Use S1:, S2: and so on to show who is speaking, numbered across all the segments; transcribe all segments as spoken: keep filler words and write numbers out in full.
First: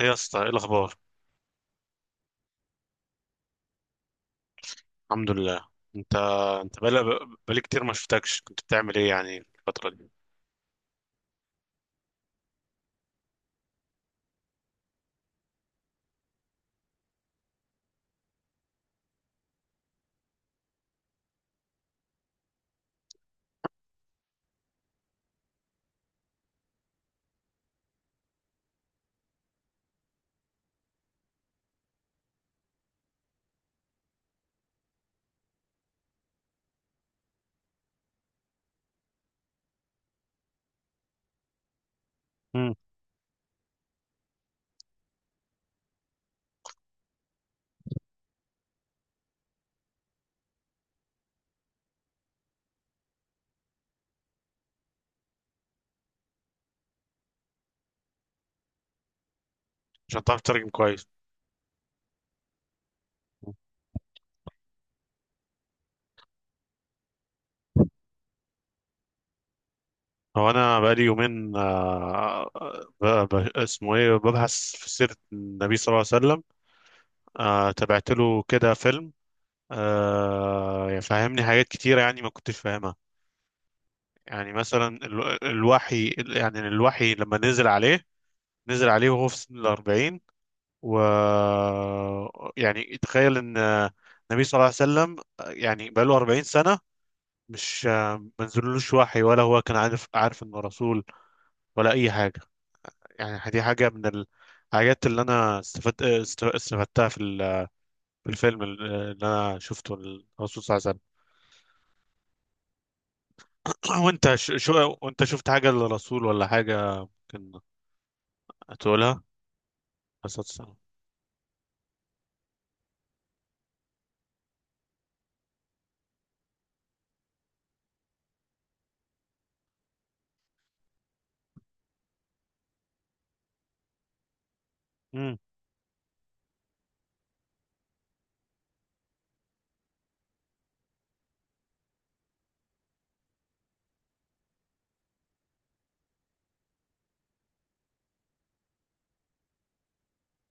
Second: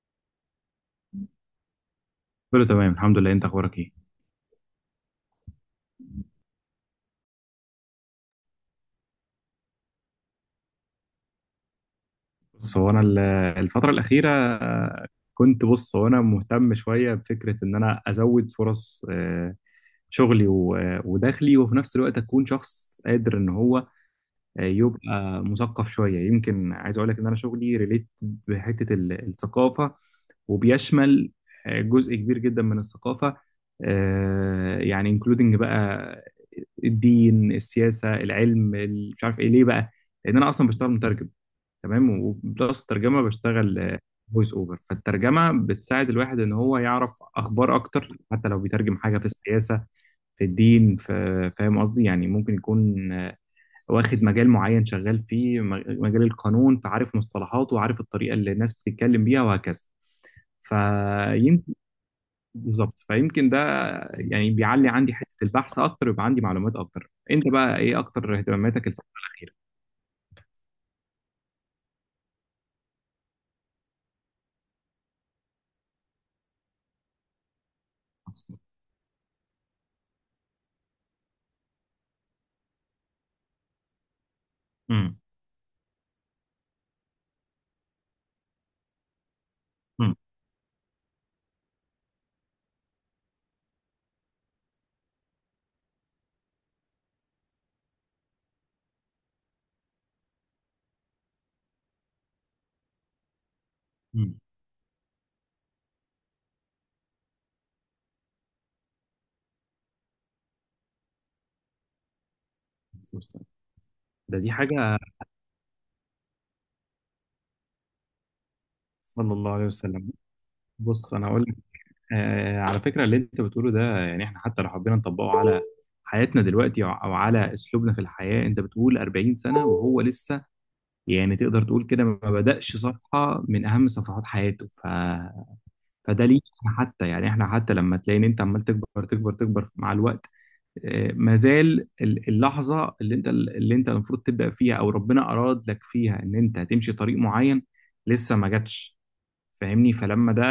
S1: ايه يا اسطى، ايه الاخبار؟
S2: كله تمام الحمد لله، انت اخبارك ايه؟
S1: الحمد لله. انت انت بقالي بقالي كتير ما شفتكش، كنت بتعمل ايه يعني الفتره دي؟
S2: بص هو انا ال- الفتره الاخيره آه، كنت بص هو انا مهتم شويه بفكره ان انا ازود فرص، آه، شغلي و- آه، ودخلي، وفي نفس الوقت اكون شخص قادر ان هو، آه، يبقى مثقف شويه. يمكن عايز اقول لك ان انا شغلي ريليت بحته ال- الثقافه، وبيشمل آه، جزء كبير جدا من الثقافه. آه، يعني انكلودنج بقى الدين، السياسه، العلم، ال- مش عارف ايه ليه بقى. لان انا اصلا بشتغل مترجم، تمام؟
S1: مم.
S2: وبلس الترجمه بشتغل فويس اوفر. فالترجمه بتساعد الواحد ان هو يعرف اخبار اكتر، حتى لو بيترجم حاجه في السياسه، في الدين، في... فاهم قصدي؟ يعني ممكن يكون آه، واخد مجال معين شغال فيه، م- مجال القانون، فعارف مصطلحاته وعارف الطريقه اللي الناس بتتكلم بيها، وهكذا.
S1: عشان تعرف تترجم كويس.
S2: فيمكن بالظبط. فيمكن ده يعني بيعلي عندي حته البحث اكتر ويبقى عندي معلومات اكتر. انت بقى ايه اكتر اهتماماتك الفتره الاخيره؟
S1: هو انا بقالي يومين، آه، آه، آه، ب... ب... اسمه ايه، ببحث في سيره النبي صلى الله عليه وسلم. آه... تابعت له كده فيلم. آه... يعني فهمني حاجات كتيره، يعني ما كنتش فاهمها. يعني مثلا
S2: امم.
S1: ال... الوحي، يعني الوحي لما نزل عليه، نزل عليه وهو في سن
S2: امم.
S1: الأربعين، و، يعني تخيل ان النبي صلى الله عليه وسلم يعني بقى له اربعين سنة، مش ما نزلوش وحي، ولا هو كان عارف عارف انه رسول، ولا اي حاجة. يعني دي حاجة من
S2: امم.
S1: الحاجات اللي انا استفدت است- استفدتها في ال- في الفيلم اللي انا شفته، الرسول صلى الله عليه وسلم. وانت،
S2: ده دي
S1: ش- شو
S2: حاجه.
S1: وانت شفت حاجة للرسول ولا حاجة؟ كان هتقولها عليه
S2: صلى الله عليه وسلم.
S1: الصلاة والسلام.
S2: بص انا هقول لك، آه على فكره اللي انت بتقوله ده، يعني احنا حتى لو حبينا نطبقه على حياتنا دلوقتي او أو على اسلوبنا في الحياه. انت بتقول أربعين سنه وهو لسه يعني تقدر تقول كده ما بدأش صفحه من اهم صفحات حياته. ف...
S1: امم.
S2: فده ليك. حتى يعني احنا حتى لما تلاقي ان انت عمال تكبر تكبر تكبر مع الوقت، آه ما زال ال- اللحظه اللي انت اللي انت المفروض تبدأ فيها او ربنا اراد لك فيها ان انت هتمشي طريق معين لسه ما جاتش. فاهمني؟ فلما ده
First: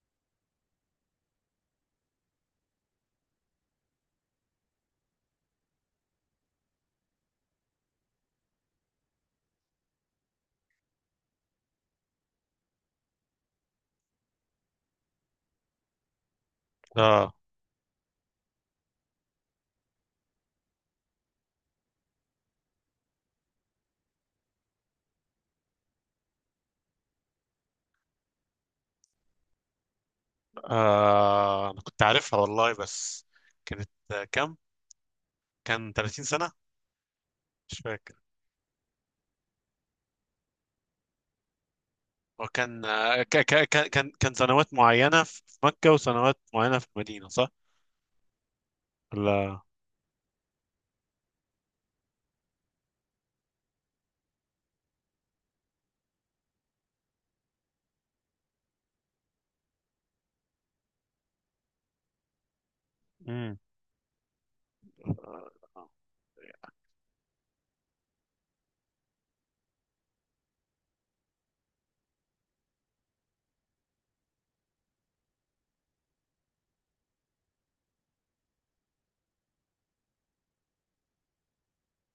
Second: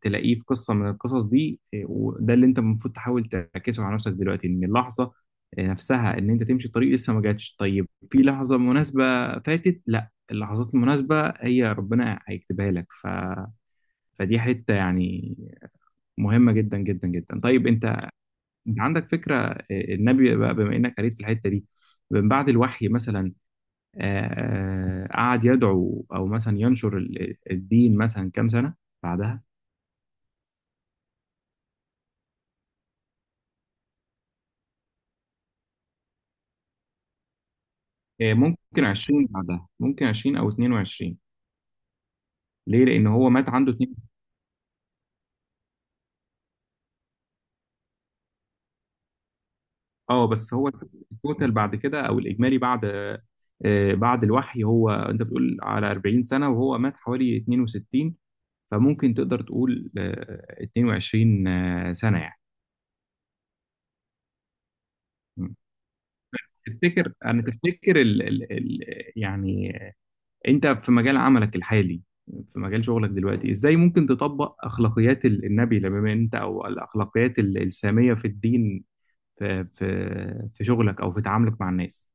S2: تلاقيه في قصه من القصص دي إيه، وده اللي انت المفروض تحاول تعكسه على نفسك دلوقتي، ان اللحظه آه، نفسها ان انت تمشي الطريق لسه ما جاتش. طيب في لحظه مناسبه فاتت؟ لا، اللحظات المناسبه هي ربنا هيكتبها لك. ف فدي حته يعني مهمه جدا جدا
S1: اه.
S2: جدا. طيب انت، انت عندك فكره إيه، النبي بقى بما انك قريت في الحته دي، من بعد الوحي مثلا آه، آه، قعد يدعو او مثلا ينشر ال- الدين مثلا كام سنه بعدها؟
S1: آه، انا كنت عارفها والله، بس كانت، كام؟ كان تلاتين سنة، مش فاكر.
S2: آه، ممكن عشرين، بعدها ممكن عشرين او اتنين وعشرين.
S1: هو كان،
S2: ليه؟ لان
S1: آه، ك-
S2: هو مات
S1: ك-
S2: عنده
S1: ك-
S2: اتنين...
S1: كان كان سنوات معينة في في مكة، وسنوات معينة في المدينة، صح؟ ولا.
S2: اه بس هو التوتال بعد كده او الاجمالي بعد، آه، بعد الوحي. هو انت بتقول على أربعين سنه وهو مات حوالي اتنين وستين، فممكن تقدر تقول آه، اتنين وعشرين آه، سنه يعني.
S1: امم.
S2: مم. تفتكر انا تفتكر ال ال ال يعني انت في مجال عملك الحالي، في مجال شغلك دلوقتي، ازاي ممكن تطبق اخلاقيات ال- النبي لما انت، او الاخلاقيات ال- الساميه في الدين، في في في شغلك او في تعاملك مع الناس؟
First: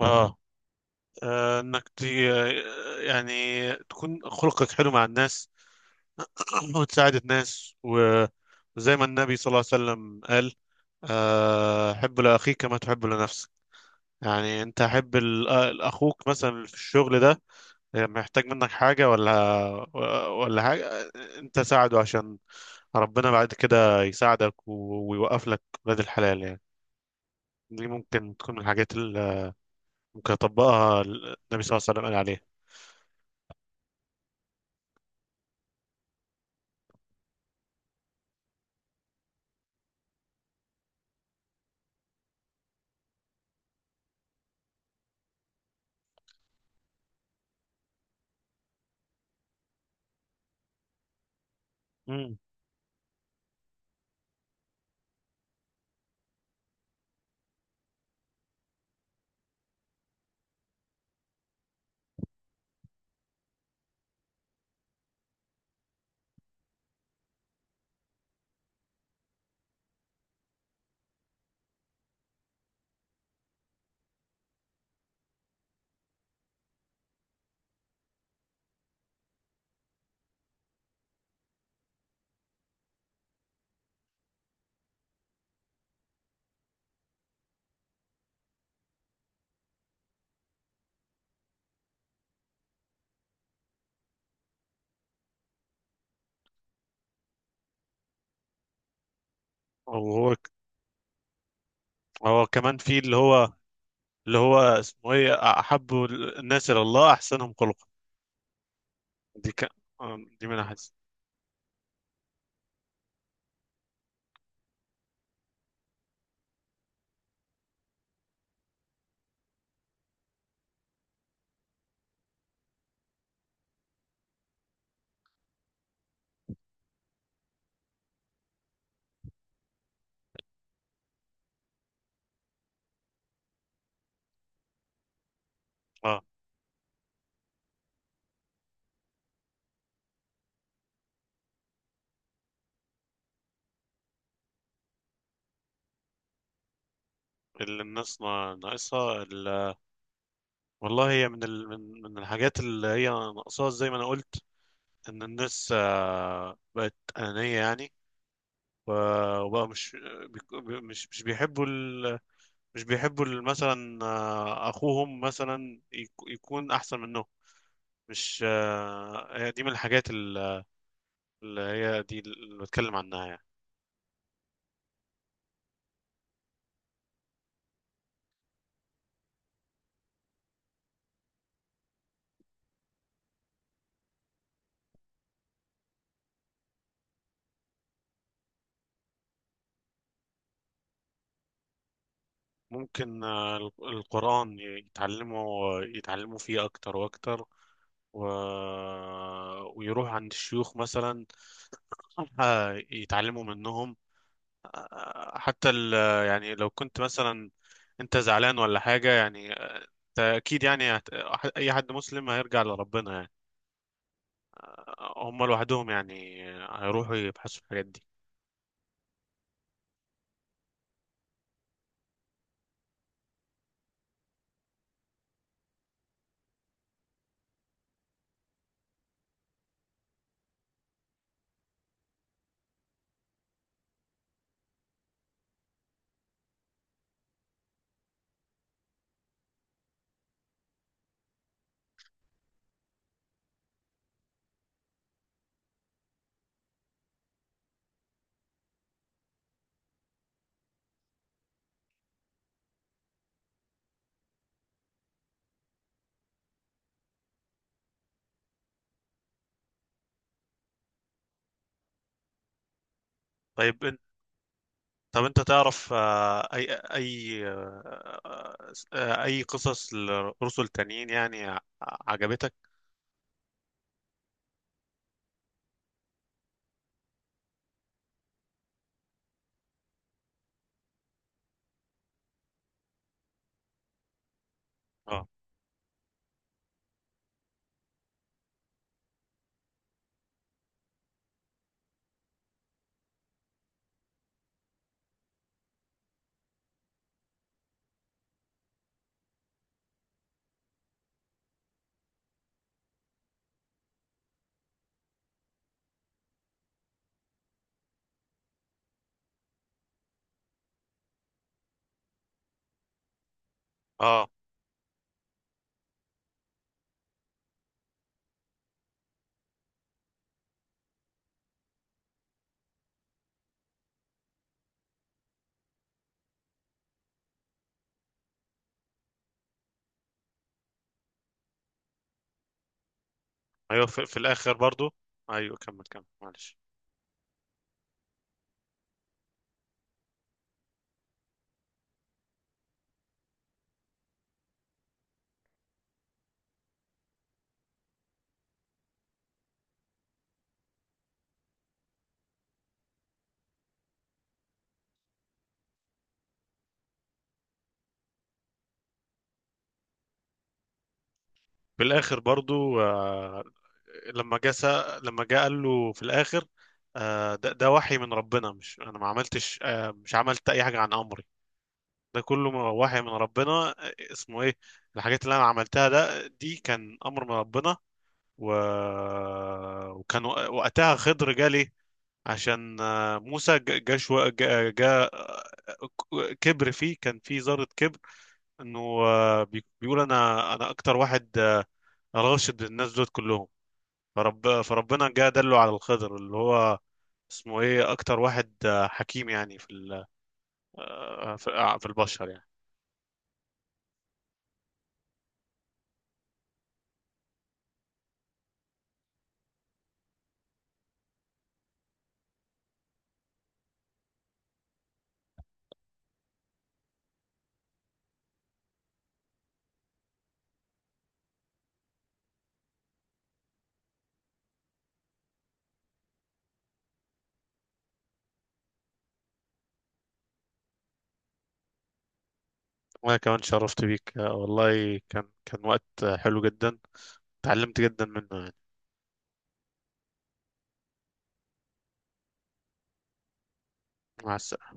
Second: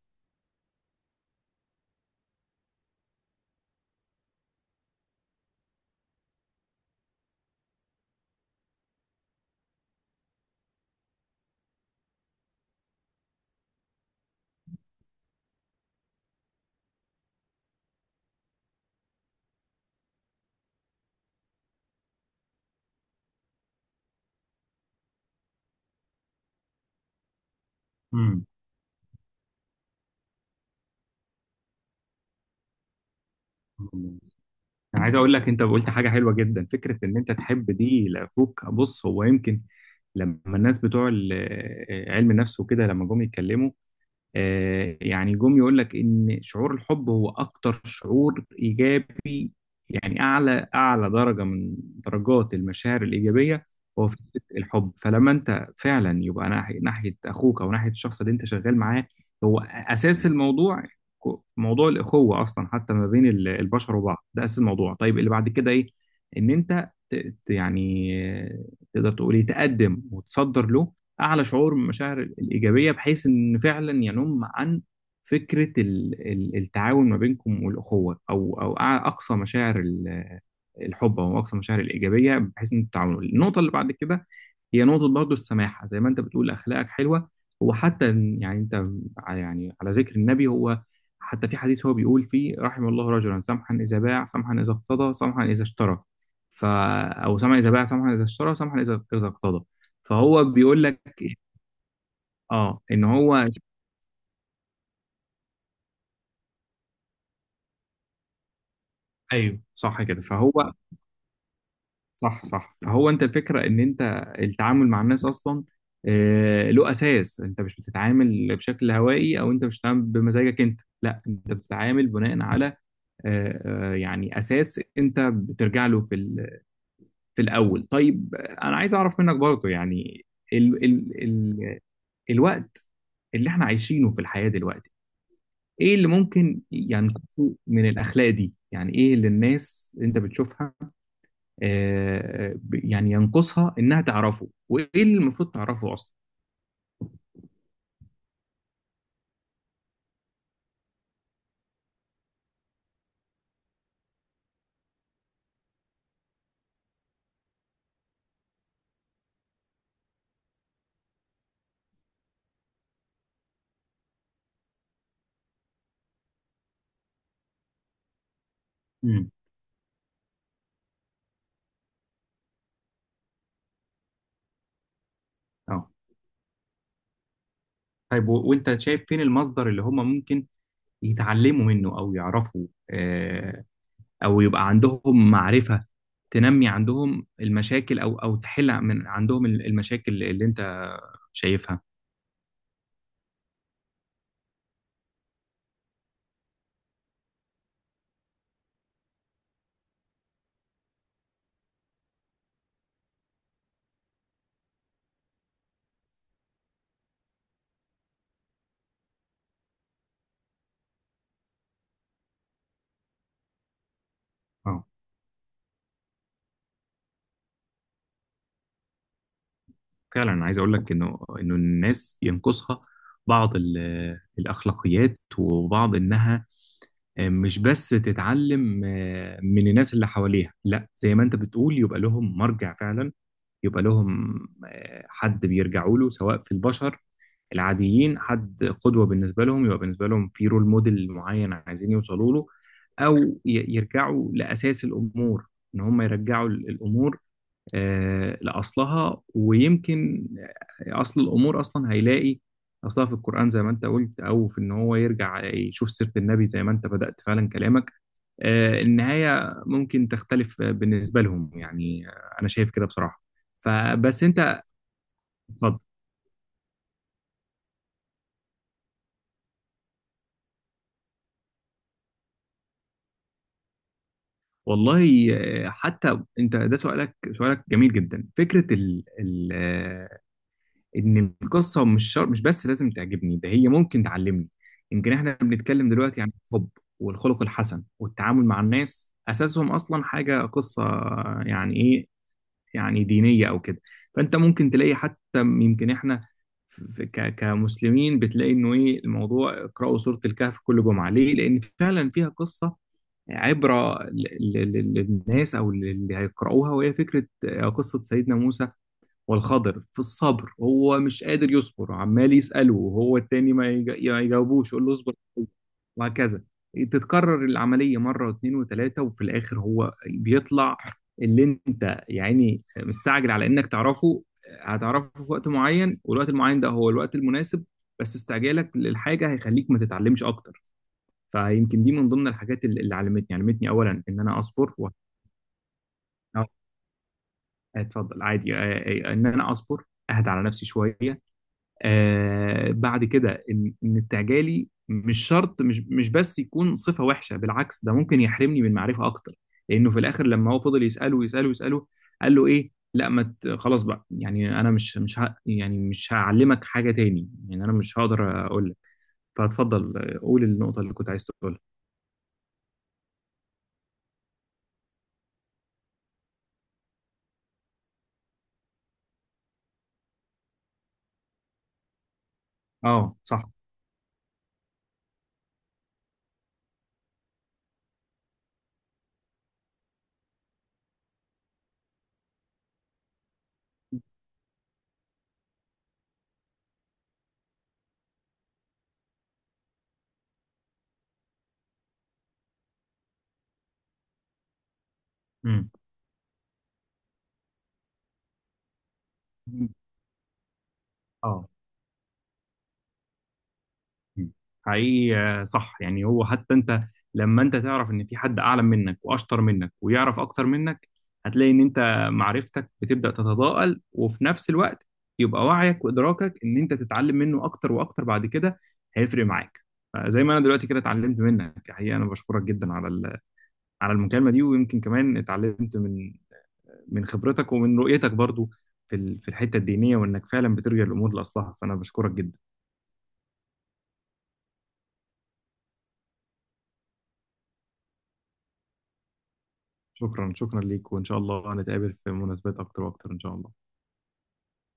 S1: اه. آه، انك تي، آه، يعني تكون خلقك حلو مع الناس. وتساعد الناس، و- وزي ما النبي صلى الله عليه وسلم قال: آه، حب لأخيك كما تحب لنفسك. يعني انت حب، ال- آه، اخوك مثلا في الشغل ده، آه، محتاج منك حاجة، ولا ولا حاجة، آه، انت ساعده، عشان ربنا بعد كده يساعدك، و- ويوقف لك ولاد الحلال، يعني. دي ممكن
S2: امم.
S1: تكون من الحاجات اللي ممكن يطبقها النبي صلى الله عليه وسلم، قال عليها.
S2: انا عايز اقول لك، انت قلت حاجه حلوه جدا، فكره ان انت تحب دي لاخوك. بص هو يمكن لما الناس بتوع ال- آه، علم النفس وكده لما جم يتكلموا، آه، يعني جم يقول لك ان شعور الحب هو اكتر شعور ايجابي، يعني اعلى اعلى درجه من
S1: امم.
S2: درجات المشاعر الايجابيه. هو فكره الحب، فلما انت فعلا يبقى ناحيه ناحيه اخوك او ناحيه الشخص اللي انت شغال معاه، هو اساس الموضوع. كو- موضوع الاخوه اصلا حتى ما بين ال- البشر وبعض، ده اساس الموضوع. طيب اللي بعد كده ايه؟ ان انت ت- ت- يعني آه، تقدر تقول ايه، تقدم وتصدر له اعلى شعور من المشاعر الايجابيه بحيث ان فعلا ينم عن فكره ال- ال- التعاون ما بينكم والاخوه، او او أع- اقصى مشاعر ال- الحب او اقصى مشاعر الايجابيه، بحيث ان التعاون. النقطه اللي بعد كده هي نقطه برضه السماحه. زي ما انت بتقول اخلاقك حلوه، وحتى إن- يعني انت ع- يعني على ذكر النبي، هو حتى في حديث هو بيقول فيه: رحم الله رجلا سمحا اذا باع، سمحا اذا اقتضى، سمحا اذا اشترى. ف او سمحا اذا باع، سمحا اذا اشترى، سمحا اذا اذا اقتضى.
S1: وهو،
S2: فهو بيقول لك إيه؟
S1: هو
S2: اه،
S1: كمان في
S2: ان
S1: اللي
S2: هو...
S1: هو، اللي هو اسمه ايه احب الناس الى الله احسنهم خلقا. دي
S2: ايوه
S1: ك...
S2: صح
S1: آه،
S2: كده.
S1: دي
S2: فهو
S1: من احس.
S2: صح صح فهو انت الفكره ان انت التعامل مع الناس اصلا، آه، له اساس. انت مش بتتعامل بشكل هوائي، او انت مش بتتعامل بمزاجك انت، لا، انت بتتعامل بناء على، آه، آه، يعني اساس انت بترجع له في ال- في الاول. طيب آه، انا عايز اعرف منك برضه يعني، ال ال ال الوقت اللي احنا عايشينه في الحياه دلوقتي، ايه اللي
S1: اه.
S2: ممكن يعني نشوفه من الاخلاق دي؟ يعني ايه اللي الناس انت بتشوفها آه ب- يعني ينقصها انها تعرفه، وايه اللي المفروض تعرفه اصلا؟
S1: اللي الناس نا- ناقصها، ال... والله، هي من، ال... من من الحاجات اللي هي ناقصاها زي ما انا قلت، ان الناس آه، بقت انانيه، يعني، و- وبقى مش، بيك- مش مش بيحبوا، مش بيحبوا ال- مثلا، آه، اخوهم مثلا يك- يكون احسن منهم. مش
S2: امم.
S1: آه، هي دي من الحاجات، ال- اللي هي دي اللي بتكلم عنها، يعني.
S2: اه. طيب و- وانت شايف فين المصدر اللي هم ممكن يتعلموا منه او يعرفوا، آه، او يبقى عندهم معرفة تنمي عندهم المشاكل او او تحل من عندهم ال- المشاكل اللي انت شايفها؟
S1: ممكن آه، ال- القرآن يتعلموا يتعلموا فيه اكتر واكتر، و... ويروح عند الشيوخ مثلا، آه، يتعلموا منهم، آه، حتى ال... يعني لو كنت مثلا انت زعلان ولا حاجة، يعني انت اكيد، يعني هت- اي حد مسلم هيرجع لربنا، يعني.
S2: اه.
S1: هم لوحدهم، يعني هيروحوا يبحثوا في الحاجات دي.
S2: فعلا انا عايز اقول لك، انه انه الناس ينقصها بعض ال- الاخلاقيات، وبعض انها مش بس تتعلم من الناس اللي حواليها، لا، زي ما انت بتقول يبقى لهم مرجع فعلا، يبقى لهم حد بيرجعوا له سواء في البشر العاديين، حد قدوة بالنسبة لهم، يبقى بالنسبة لهم في رول موديل معين عايزين يوصلوا له، او ي- يرجعوا لاساس الامور، ان هم يرجعوا الامور آه، لأصلها. ويمكن أصل الأمور أصلا هيلاقي أصلها في القرآن زي ما أنت قلت، أو في إن هو يرجع يشوف سيرة النبي زي ما أنت بدأت فعلا كلامك. آه، النهاية ممكن تختلف بالنسبة لهم يعني، آه، أنا شايف كده بصراحة.
S1: طيب انت،
S2: فبس أنت
S1: طب انت
S2: اتفضل.
S1: تعرف، آه، اي اي آه، آه، اي قصص لرسل تانيين، يعني ع- عجبتك؟
S2: والله آه، حتى أنت ده سؤالك، سؤالك جميل جدا. فكرة ال ال آه، ان القصه مش شر... مش بس لازم تعجبني، ده هي ممكن تعلمني. يمكن
S1: اه.
S2: احنا بنتكلم دلوقتي عن الحب والخلق الحسن والتعامل مع الناس، اساسهم اصلا حاجه قصه، يعني ايه، يعني دينيه او كده. فانت ممكن تلاقي حتى يمكن احنا في ك... كمسلمين، بتلاقي انه ايه الموضوع اقرأوا سورة الكهف كل جمعة. ليه؟ لان فعلا فيها قصة عبرة ل- ل- ل- للناس او اللي هيقرأوها. وهي فكرة آه، قصة سيدنا موسى والخضر في الصبر، هو مش قادر يصبر عمال يسأله، وهو التاني ما يجا- ما
S1: اه،
S2: يجاوبوش، يقول له اصبر وهكذا. تتكرر العملية مرة واثنين وثلاثة، وفي الآخر هو بيطلع اللي انت يعني مستعجل على انك تعرفه، هتعرفه في وقت معين، والوقت المعين ده هو الوقت المناسب. بس استعجالك للحاجة هيخليك ما تتعلمش أكتر. فيمكن دي من ضمن الحاجات اللي اللي علمتني علمتني
S1: ايوه،
S2: أولا
S1: في, في
S2: إن أنا
S1: الاخر
S2: أصبر و...
S1: برضو. ايوه، كمل كمل، معلش.
S2: اتفضل عادي. آه، آه، إن أنا أصبر، أهدى على نفسي شوية. آه بعد كده ان إن استعجالي مش شرط مش مش بس يكون صفة وحشة، بالعكس ده ممكن يحرمني من معرفة اكتر. لانه في الاخر لما هو فضل يسأله يسأله يسأله، قال له ايه، لا ما ت- خلاص بقى، يعني انا مش مش ه... يعني مش هعلمك حاجة تاني، يعني انا مش هقدر اقول لك. فاتفضل آه، قول النقطة اللي كنت عايز تقولها.
S1: في الاخر برضو، آه، لما جه سأ- لما جه قال له في الاخر، آه، ده, ده وحي من ربنا، مش انا ما عملتش، آه، مش عملت اي حاجه عن امر، ده كله م- وحي من
S2: اه صح.
S1: ربنا. اسمه ايه، الحاجات اللي انا عملتها ده دي كان امر من ربنا، و... وكان، وق- وقتها خضر جالي، عشان آه، موسى، ج- جا شو... جا... جا. كبر فيه، كان فيه ذرة كبر، انه آه، بي- بيقول انا انا اكتر واحد، آه، راشد الناس دول كلهم. فرب... فربنا جا دله على
S2: امم.
S1: الخضر، اللي هو اسمه ايه، اكتر واحد آه، حكيم، يعني في، ال... آه،
S2: اه
S1: في آه، في البشر، يعني.
S2: حقيقي. آه، صح يعني. هو حتى انت لما انت تعرف ان في حد اعلى منك واشطر منك ويعرف اكتر منك، هتلاقي ان انت معرفتك بتبدأ تتضاءل، وفي نفس الوقت يبقى وعيك وادراكك ان انت تتعلم منه اكتر واكتر بعد كده هيفرق معاك. فزي ما انا دلوقتي كده اتعلمت منك حقيقة، انا بشكرك جدا على ال- على المكالمة دي، ويمكن كمان اتعلمت من من خبرتك ومن رؤيتك برضو، في ال- في الحتة الدينية، وانك فعلا بترجع الامور لاصلها، فانا بشكرك جدا.
S1: وانا كمان شرفت بيك، آه، والله كان كان وقت آه، حلو جدا، اتعلمت جدا منه يعني.
S2: شكرا، شكرا ليك، وإن شاء الله نتقابل في مناسبات أكتر وأكتر إن شاء الله.
S1: مع السلامة.